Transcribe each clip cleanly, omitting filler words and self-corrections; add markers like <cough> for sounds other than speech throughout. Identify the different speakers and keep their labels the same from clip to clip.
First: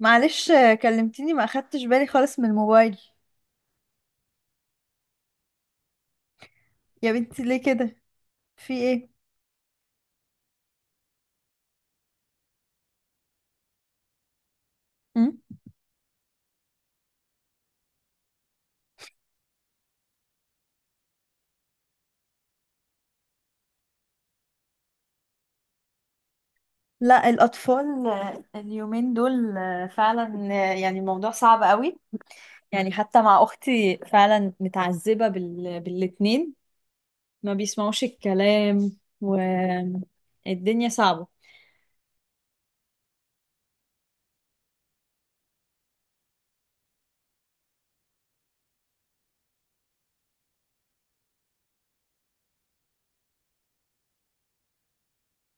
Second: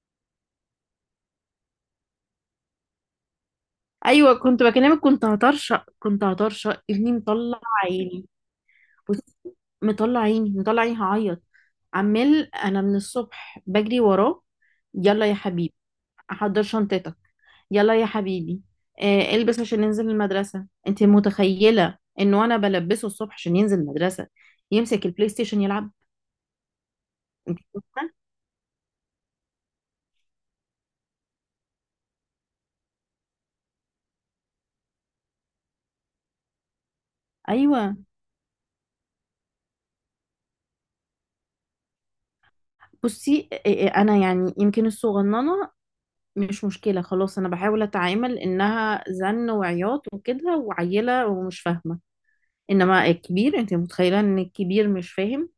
Speaker 1: معلش كلمتيني ما اخدتش بالي خالص من الموبايل.
Speaker 2: ايوه، كنت بكلمك. كنت هطرشق، كنت هطرشق.
Speaker 1: يا
Speaker 2: ابني
Speaker 1: بنتي
Speaker 2: مطلع
Speaker 1: ليه كده؟
Speaker 2: عيني.
Speaker 1: في ايه؟
Speaker 2: بص. مطلع عيني مطلع عيني، هعيط. عمال انا من الصبح بجري وراه. يلا يا
Speaker 1: مم.
Speaker 2: حبيبي، احضر شنطتك. يلا يا حبيبي. البس عشان ننزل المدرسه. انت متخيله انه انا بلبسه الصبح عشان ينزل المدرسه؟ يمسك البلاي ستيشن يلعب.
Speaker 1: لا
Speaker 2: انت
Speaker 1: الاطفال
Speaker 2: متخيلة؟
Speaker 1: اليومين دول فعلا، يعني الموضوع صعب قوي. يعني حتى مع اختي فعلا متعذبة بالاتنين، ما
Speaker 2: ايوه.
Speaker 1: بيسمعوش الكلام، والدنيا صعبة.
Speaker 2: بصي، انا يعني يمكن الصغننه، مش مشكلة. خلاص أنا بحاول أتعامل إنها زن وعياط وكده وعيلة ومش فاهمة. إنما الكبير، أنت متخيلة إن الكبير مش فاهم؟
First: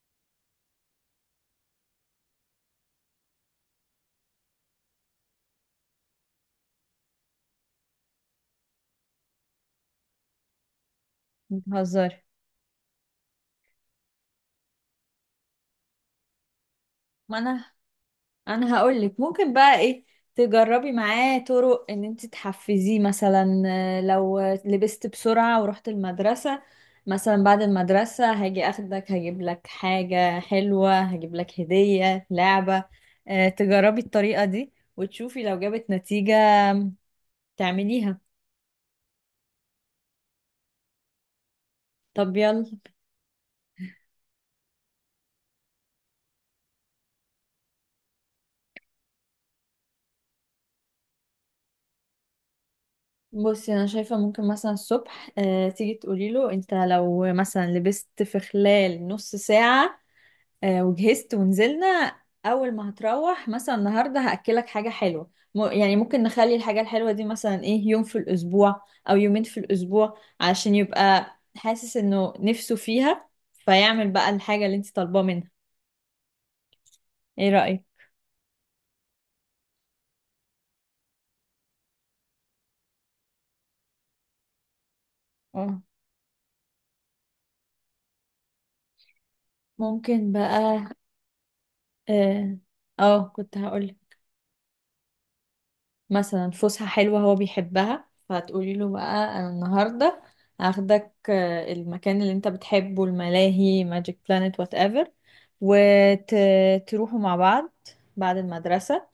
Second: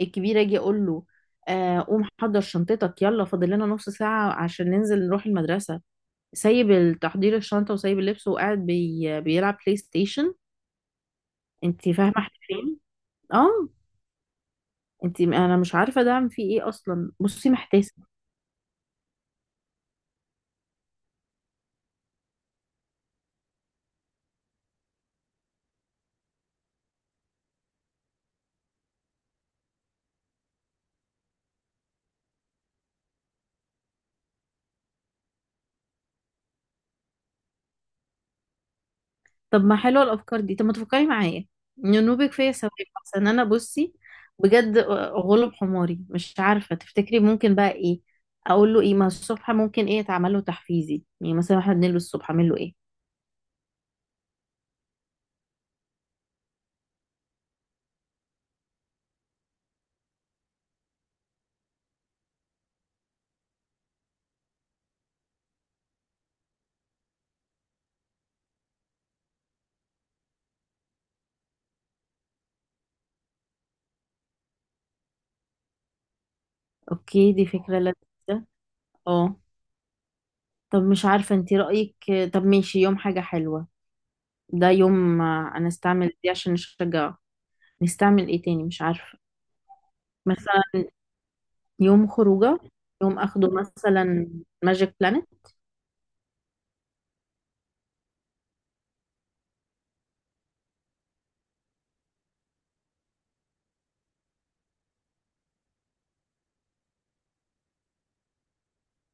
Speaker 2: الكبير أجي أقول له قوم حضر شنطتك يلا، فاضل لنا نص ساعة عشان ننزل نروح المدرسة. سايب تحضير الشنطة وسايب اللبس وقاعد بيلعب بلاي ستيشن. أنت فاهمة
Speaker 1: بتهزري؟
Speaker 2: إحنا فين؟ آه. أنت، أنا مش عارفة ده عم فيه إيه أصلا.
Speaker 1: ما
Speaker 2: بصي
Speaker 1: انا
Speaker 2: محتاسة.
Speaker 1: انا هقولك ممكن بقى ايه. تجربي معاه طرق ان انت تحفزيه، مثلا لو لبست بسرعة ورحت المدرسة، مثلا بعد المدرسة هاجي اخدك، هجيب لك حاجة حلوة، هجيب لك هدية لعبة. تجربي الطريقة دي وتشوفي لو جابت نتيجة تعمليها.
Speaker 2: طب ما حلوه الافكار دي، طب ما تفكري معايا. ننوبك
Speaker 1: طب
Speaker 2: فيا
Speaker 1: يلا.
Speaker 2: ثواب، احسن انا بصي بجد غلب حماري، مش عارفه. تفتكري ممكن بقى ايه اقول له؟ ايه ما الصبح ممكن ايه يتعمل له تحفيزي؟ يعني مثلا احنا بنلبس الصبح، اعمل له ايه؟
Speaker 1: بصي انا شايفة ممكن مثلا الصبح تيجي تقولي له انت لو مثلا لبست في خلال نص ساعة وجهزت ونزلنا، اول ما هتروح مثلا النهارده هاكلك حاجه حلوه، يعني ممكن نخلي الحاجه الحلوه دي مثلا ايه، يوم في الاسبوع او يومين في الاسبوع، عشان يبقى حاسس انه نفسه فيها، فيعمل بقى الحاجه اللي انت طالباه منها.
Speaker 2: اوكي، دي
Speaker 1: ايه
Speaker 2: فكره
Speaker 1: رايك؟
Speaker 2: لذيذه. اه. طب مش عارفه، انت رايك؟ طب ماشي، يوم حاجه حلوه. ده يوم، انا
Speaker 1: اه،
Speaker 2: استعمل دي عشان نشجعه. نستعمل ايه تاني؟ مش عارفه.
Speaker 1: ممكن
Speaker 2: مثلا
Speaker 1: بقى.
Speaker 2: يوم
Speaker 1: اه،
Speaker 2: خروجه، يوم اخده
Speaker 1: كنت هقول
Speaker 2: مثلا ماجيك بلانت.
Speaker 1: مثلا فسحة حلوة هو بيحبها، فهتقولي له بقى أنا النهاردة هاخدك المكان اللي انت بتحبه، الملاهي، ماجيك بلانت، وات ايفر، وتروحوا مع بعض بعد المدرسة.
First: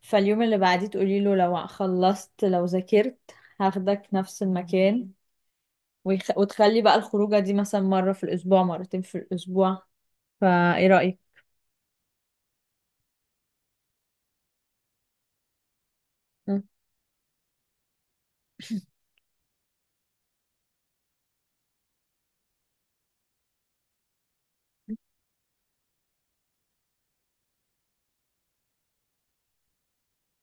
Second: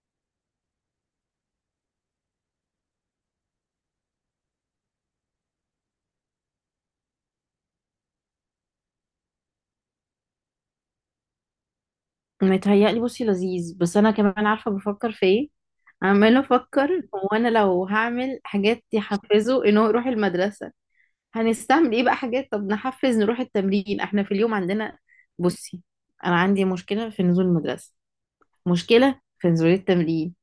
Speaker 1: فاليوم اللي بعديه تقولي له لو خلصت، لو ذاكرت، هاخدك نفس المكان. وتخلي بقى الخروجة دي مثلا مرة في الأسبوع، مرتين في الأسبوع. فايه رأيك؟
Speaker 2: متهيألي بصي لذيذ، بس انا كمان عارفه بفكر في ايه. عمال
Speaker 1: مم.
Speaker 2: افكر، هو انا لو هعمل حاجات يحفزه ان هو يروح المدرسه، هنستعمل ايه بقى؟ حاجات، طب نحفز نروح التمرين احنا في اليوم عندنا. بصي، انا عندي مشكله في نزول المدرسه، مشكله في نزول التمرين،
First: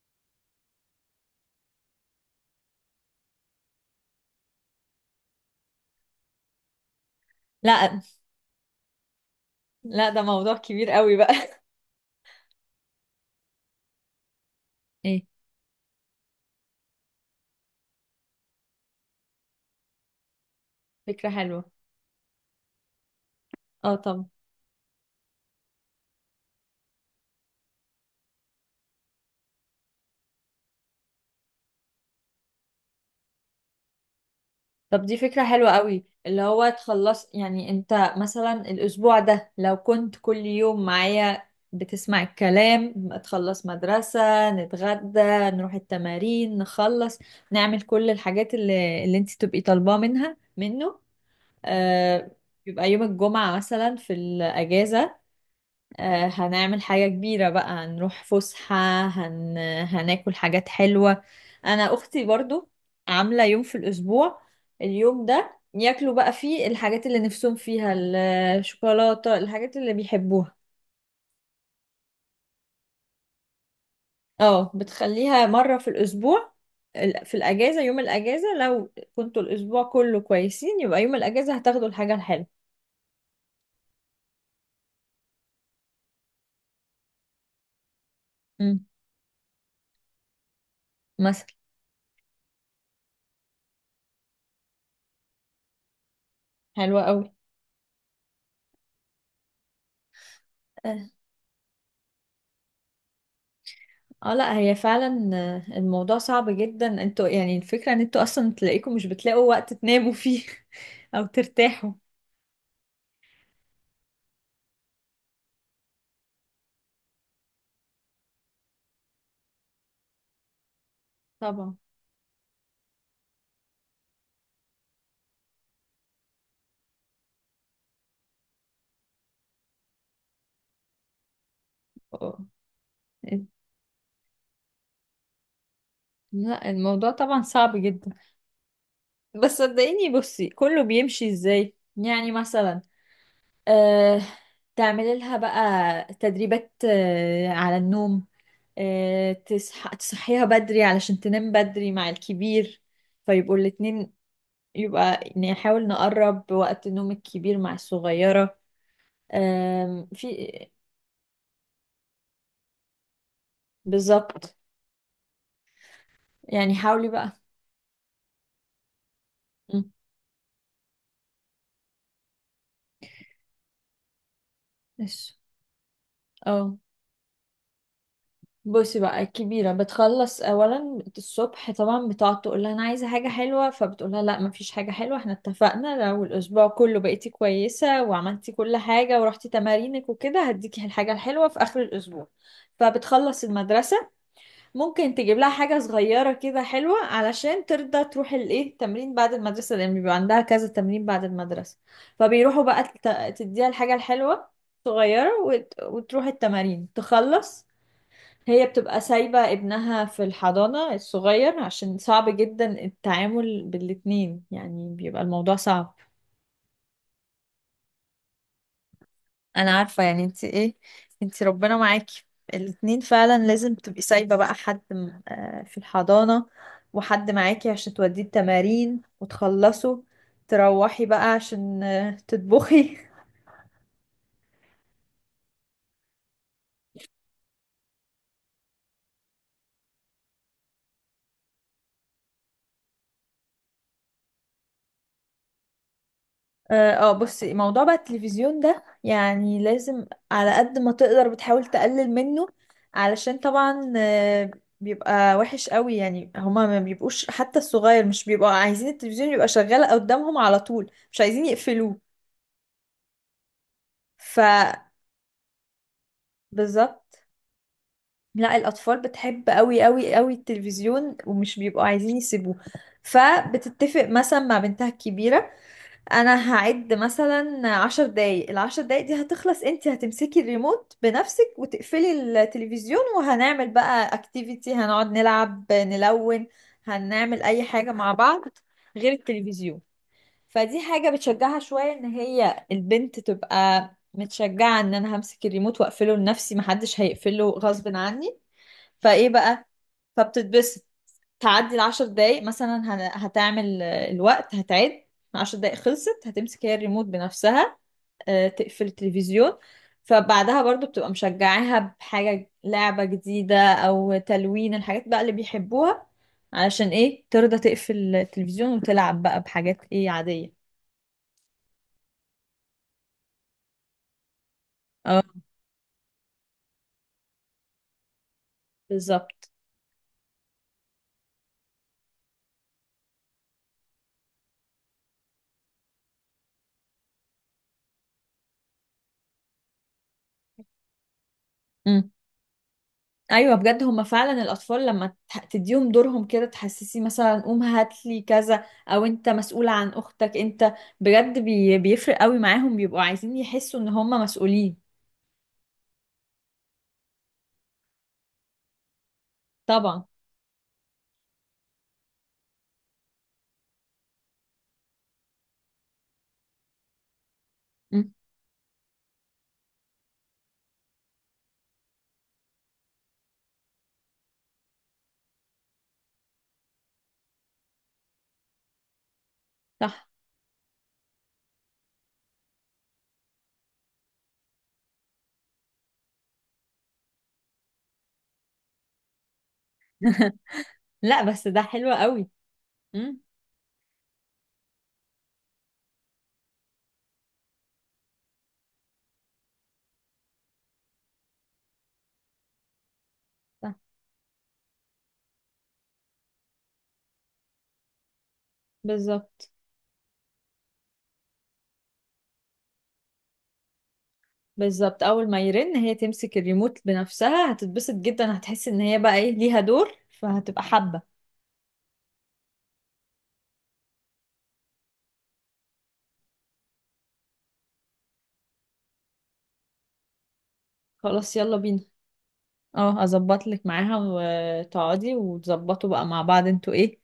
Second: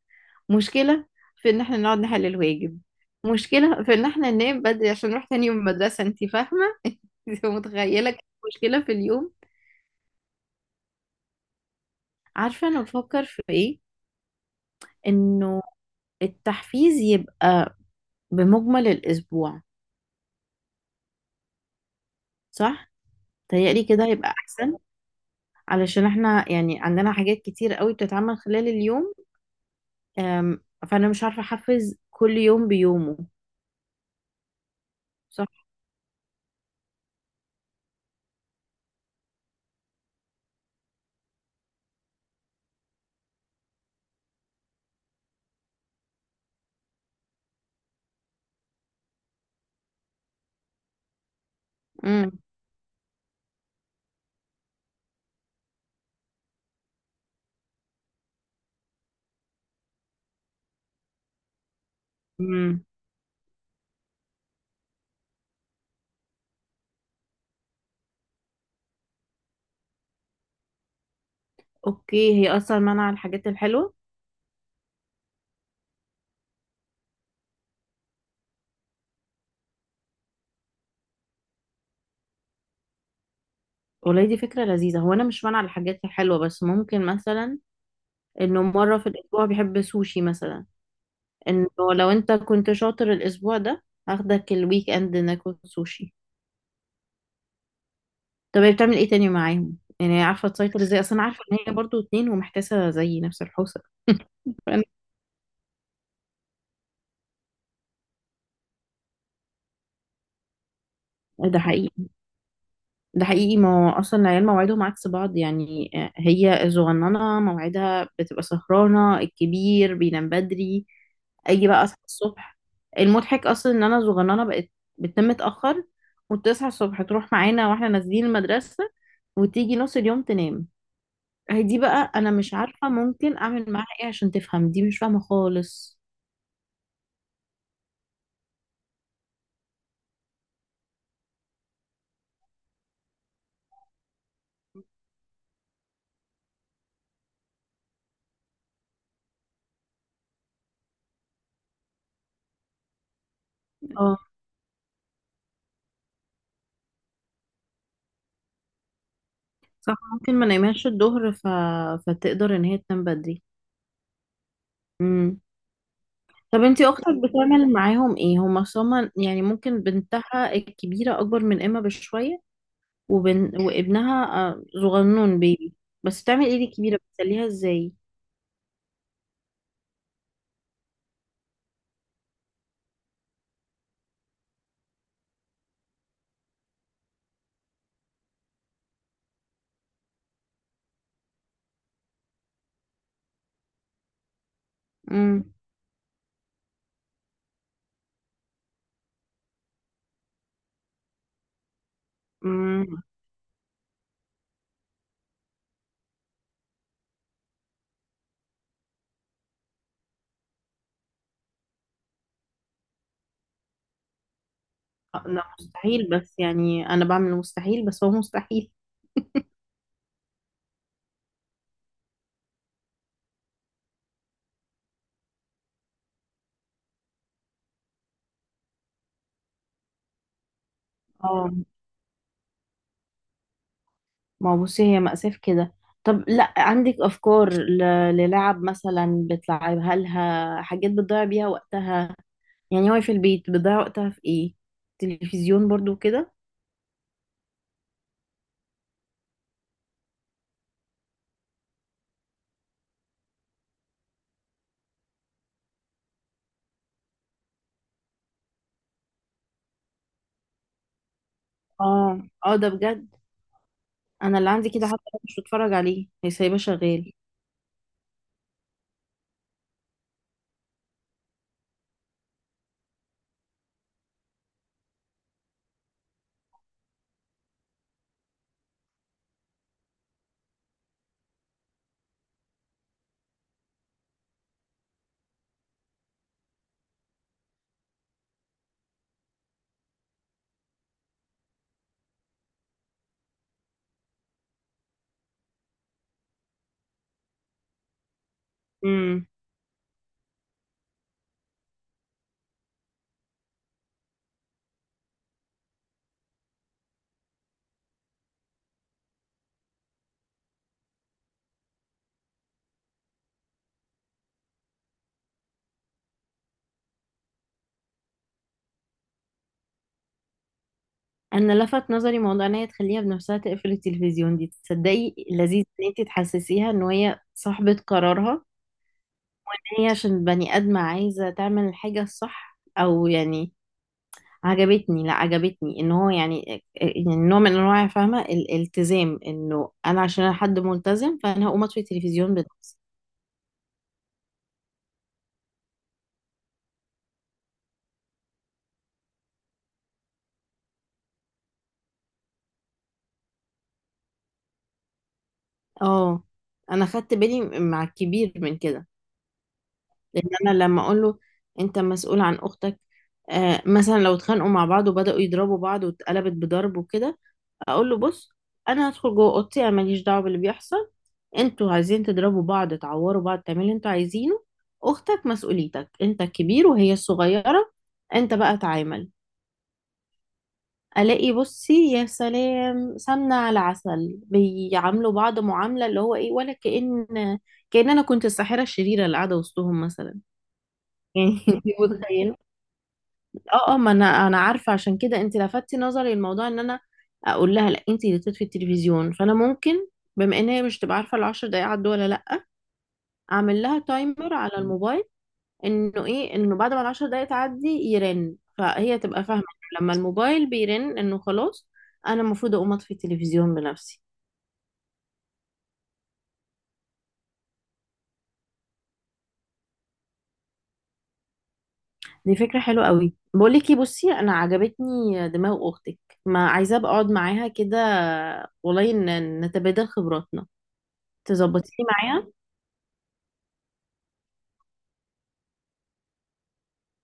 Speaker 2: مشكله في ان احنا نقعد نحل الواجب، مشكله في ان احنا ننام بدري عشان نروح تاني يوم المدرسه. انت فاهمه؟ <laughs> انت
Speaker 1: لا،
Speaker 2: متخيله كم مشكله في اليوم؟
Speaker 1: لا ده موضوع كبير قوي بقى. <laughs>
Speaker 2: عارفه انا بفكر في ايه؟
Speaker 1: ايه؟
Speaker 2: انه التحفيز يبقى بمجمل الأسبوع.
Speaker 1: فكرة حلوة.
Speaker 2: صح؟ تهيألي
Speaker 1: اه
Speaker 2: كده
Speaker 1: طبعا.
Speaker 2: هيبقى أحسن. علشان احنا يعني عندنا حاجات كتير قوي بتتعمل خلال اليوم. أم، فأنا مش عارفة أحفز كل يوم بيومه.
Speaker 1: طب دي فكرة
Speaker 2: صح؟
Speaker 1: حلوة قوي، اللي هو تخلص يعني انت مثلا الأسبوع ده لو كنت كل يوم معايا بتسمع الكلام، تخلص مدرسة، نتغدى، نروح التمارين، نخلص، نعمل كل الحاجات اللي انت تبقي طالباه منها منه. آه،
Speaker 2: امم.
Speaker 1: يبقى يوم الجمعة مثلا في الأجازة هنعمل حاجة كبيرة بقى، هنروح فسحة، هن... هناكل حاجات حلوة. أنا أختي برضو
Speaker 2: امم.
Speaker 1: عاملة يوم في الأسبوع، اليوم ده ياكلوا بقى فيه الحاجات اللي نفسهم فيها، الشوكولاتة، الحاجات اللي بيحبوها.
Speaker 2: أوكي، هي أصلا منع الحاجات الحلوة.
Speaker 1: اه، بتخليها مرة في الأسبوع، في الأجازة، يوم الأجازة لو كنتوا الأسبوع كله كويسين يبقى يوم الأجازة هتاخدوا الحاجة الحلوة.
Speaker 2: والله دي فكرة لذيذة. هو أنا مش منع الحاجات الحلوة، بس ممكن مثلا إنه
Speaker 1: مم.
Speaker 2: مرة في الأسبوع بيحب سوشي مثلا.
Speaker 1: مثلا.
Speaker 2: إنه لو أنت كنت شاطر الأسبوع ده، هاخدك الويك إند ناكل سوشي.
Speaker 1: حلوة أوي.
Speaker 2: طب هي بتعمل ايه تاني معاهم يعني؟ هي عارفه تسيطر ازاي اصلا؟ عارفه ان هي برضو اتنين ومحتاسه زي نفس الحوسه.
Speaker 1: اه لا هي
Speaker 2: فأنا-
Speaker 1: فعلا الموضوع صعب جدا. انتوا يعني الفكرة ان انتوا اصلا تلاقيكم مش بتلاقوا وقت تناموا فيه <laughs> او
Speaker 2: ده
Speaker 1: ترتاحوا.
Speaker 2: حقيقي. ده حقيقي، ما هو اصلا العيال مواعيدهم عكس بعض، يعني هي الصغننه مواعيدها بتبقى سهرانه، الكبير بينام بدري. اجي
Speaker 1: طبعا.
Speaker 2: بقى اصحى الصبح، المضحك اصلا ان انا صغننه بقت بتنام متاخر، وتصحى الصبح تروح معانا واحنا نازلين المدرسه، وتيجي نص اليوم تنام. هي دي بقى، انا
Speaker 1: اه.
Speaker 2: مش عارفه ممكن اعمل معاها ايه عشان تفهم. دي مش فاهمه خالص.
Speaker 1: لا الموضوع طبعا صعب جدا، بس صدقيني بصي كله بيمشي ازاي، يعني مثلا آه تعملي لها بقى تدريبات على النوم، تصحيها بدري علشان تنام بدري مع الكبير، فيبقوا الاتنين، يبقى يعني نحاول نقرب وقت نوم الكبير مع الصغيرة.
Speaker 2: صح،
Speaker 1: في.
Speaker 2: ممكن ما نايمهاش الظهر فتقدر ان هي تنام بدري.
Speaker 1: بالظبط.
Speaker 2: امم. طب
Speaker 1: يعني
Speaker 2: انتي اختك
Speaker 1: حاولي بقى.
Speaker 2: بتعمل معاهم ايه؟ هما صما يعني، ممكن
Speaker 1: مم.
Speaker 2: بنتها الكبيره اكبر من اما بشويه، وابنها
Speaker 1: ماشي.
Speaker 2: صغنون بيبي. بس بتعمل ايه دي
Speaker 1: اه
Speaker 2: الكبيره؟ بتسليها ازاي؟
Speaker 1: بصي بقى الكبيرة بتخلص أولا الصبح طبعا، بتقعد تقول لها أنا عايزة حاجة حلوة، فبتقول لها لا مفيش حاجة حلوة، احنا اتفقنا لو الأسبوع كله بقيتي كويسة وعملتي كل حاجة ورحتي تمارينك وكده هديكي الحاجة الحلوة في آخر الأسبوع. فبتخلص المدرسة، ممكن تجيب لها
Speaker 2: امم.
Speaker 1: حاجة صغيرة كده حلوة علشان ترضى تروح الايه التمرين بعد المدرسة، لأن بيبقى عندها كذا تمرين بعد المدرسة. فبيروحوا بقى،
Speaker 2: امم.
Speaker 1: تديها الحاجة الحلوة صغيرة، وتروح التمارين، تخلص. هي بتبقى سايبة ابنها في الحضانة الصغير عشان صعب جدا التعامل بالاتنين، يعني بيبقى
Speaker 2: لا
Speaker 1: الموضوع صعب.
Speaker 2: مستحيل، بس يعني انا بعمل المستحيل، بس هو مستحيل.
Speaker 1: انا عارفة يعني انت ايه، انت ربنا معاكي. الاتنين فعلا لازم تبقي سايبة بقى حد في الحضانة، وحد معاكي عشان توديه التمارين وتخلصوا تروحي بقى
Speaker 2: اه،
Speaker 1: عشان تطبخي. <laughs>
Speaker 2: ما هو بصي هي مأساة في كده. طب، لا عندك افكار للعب؟ مثلا بتلعبها لها حاجات بتضيع بيها وقتها، يعني هو في البيت بيضيع وقتها في ايه؟ تلفزيون برضو كده؟
Speaker 1: اه بصي موضوع بقى التلفزيون ده يعني لازم على قد ما تقدر بتحاول تقلل منه، علشان طبعا بيبقى وحش قوي. يعني هما ما بيبقوش، حتى الصغير، مش بيبقوا عايزين التلفزيون يبقى شغال قدامهم على طول، مش عايزين يقفلوه.
Speaker 2: اه، اه، ده بجد. انا
Speaker 1: ف.
Speaker 2: اللي عندي كده، حتى لو مش بتفرج عليه هي سايباه شغال.
Speaker 1: بالظبط. لا الأطفال بتحب قوي قوي قوي التلفزيون ومش بيبقوا عايزين يسيبوه، فبتتفق مثلا مع بنتها الكبيرة أنا هعد مثلا 10 دقايق، العشر دقايق دي هتخلص انت هتمسكي الريموت بنفسك وتقفلي التلفزيون، وهنعمل بقى اكتيفيتي، هنقعد نلعب، نلون، هنعمل أي حاجة مع بعض غير التلفزيون. فدي حاجة بتشجعها شوية ان هي البنت تبقى متشجعة ان انا همسك الريموت واقفله لنفسي، محدش هيقفله غصب عني.
Speaker 2: امم.
Speaker 1: فايه بقى، فبتتبسط. تعدي العشر دقايق مثلا، هتعمل الوقت، هتعد 10 دقايق، خلصت، هتمسك هي الريموت بنفسها تقفل التلفزيون. فبعدها برضو بتبقى مشجعاها بحاجة لعبة جديدة أو تلوين الحاجات بقى اللي بيحبوها، علشان ايه ترضى تقفل التلفزيون وتلعب بقى بحاجات ايه عادية.
Speaker 2: انا لفت نظري موضوع ان هي تخليها بنفسها تقفل التلفزيون، دي تصدقي
Speaker 1: اه
Speaker 2: لذيذ ان انت تحسسيها ان هي صاحبة قرارها.
Speaker 1: بالظبط.
Speaker 2: هي عشان بني ادمة عايزة تعمل الحاجة الصح، او يعني عجبتني. لا، عجبتني ان هو يعني نوع من انواع، فاهمة، الالتزام، انه انا عشان انا حد ملتزم فانا هقوم اطفي
Speaker 1: مم.
Speaker 2: التلفزيون بنفسي.
Speaker 1: ايوه بجد هما فعلا الاطفال لما تديهم دورهم كده، تحسسي مثلا قوم هات لي كذا او انت مسؤولة عن اختك، انت بجد بيفرق قوي معاهم، بيبقوا عايزين يحسوا ان هما مسؤولين.
Speaker 2: اه، انا خدت بالي مع الكبير من كده،
Speaker 1: طبعا.
Speaker 2: لان انا لما اقول له انت مسؤول عن اختك. مثلا لو اتخانقوا مع بعض وبداوا يضربوا بعض واتقلبت بضرب وكده، اقول له
Speaker 1: مم.
Speaker 2: بص، انا هدخل جوه اوضتي، انا ماليش دعوه باللي بيحصل. انتوا عايزين تضربوا بعض، تعوروا بعض، تعملوا اللي انتوا عايزينه. اختك مسؤوليتك، انت الكبير وهي الصغيره، انت بقى تعامل.
Speaker 1: صح.
Speaker 2: الاقي بصي يا سلام سمنه على عسل، بيعاملوا بعض معامله اللي هو ايه، ولا كأن، كأن انا كنت الساحره الشريره اللي قاعده وسطهم مثلا.
Speaker 1: <laughs> لا
Speaker 2: يعني
Speaker 1: بس
Speaker 2: <laughs>
Speaker 1: ده
Speaker 2: انت
Speaker 1: حلو قوي.
Speaker 2: متخيله؟
Speaker 1: مم.
Speaker 2: اه، اه، ما انا عارفه. عشان كده انت لفتي نظري الموضوع ان انا اقول لها لا انت اللي تطفي التلفزيون، فانا ممكن بما ان هي مش تبقى عارفه العشر دقايق عدوا ولا لا، اعمل
Speaker 1: صح.
Speaker 2: لها تايمر على الموبايل، انه ايه، انه بعد ما العشر دقايق تعدي يرن، فهي تبقى فاهمة
Speaker 1: بالظبط.
Speaker 2: لما الموبايل بيرن انه خلاص انا المفروض اقوم اطفي التلفزيون بنفسي.
Speaker 1: بالظبط، اول ما يرن هي تمسك الريموت بنفسها هتتبسط جدا، هتحس ان هي بقى ايه ليها دور، فهتبقى حابة.
Speaker 2: دي فكرة حلوة قوي. بقول لك ايه بصي، انا عجبتني دماغ اختك، ما عايزة ابقى اقعد معاها كده، والله نتبادل خبراتنا،
Speaker 1: خلاص يلا بينا.
Speaker 2: تظبطيني معايا.
Speaker 1: اه اظبط لك معاها وتقعدي وتظبطوا بقى مع بعض انتوا ايه،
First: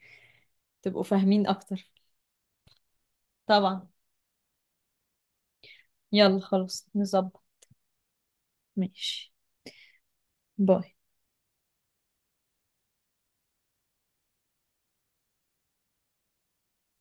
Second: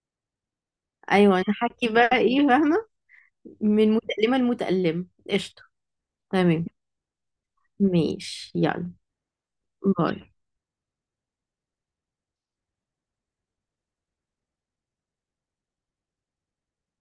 Speaker 1: تبقوا
Speaker 2: ايوه
Speaker 1: فاهمين
Speaker 2: نحكي
Speaker 1: اكتر.
Speaker 2: بقى ايه، فاهمة،
Speaker 1: طبعا.
Speaker 2: من متألمة لمتألم قشطة.
Speaker 1: يلا
Speaker 2: تمام،
Speaker 1: خلاص نظبط.
Speaker 2: ماشي يلا.
Speaker 1: ماشي.
Speaker 2: باي.
Speaker 1: باي.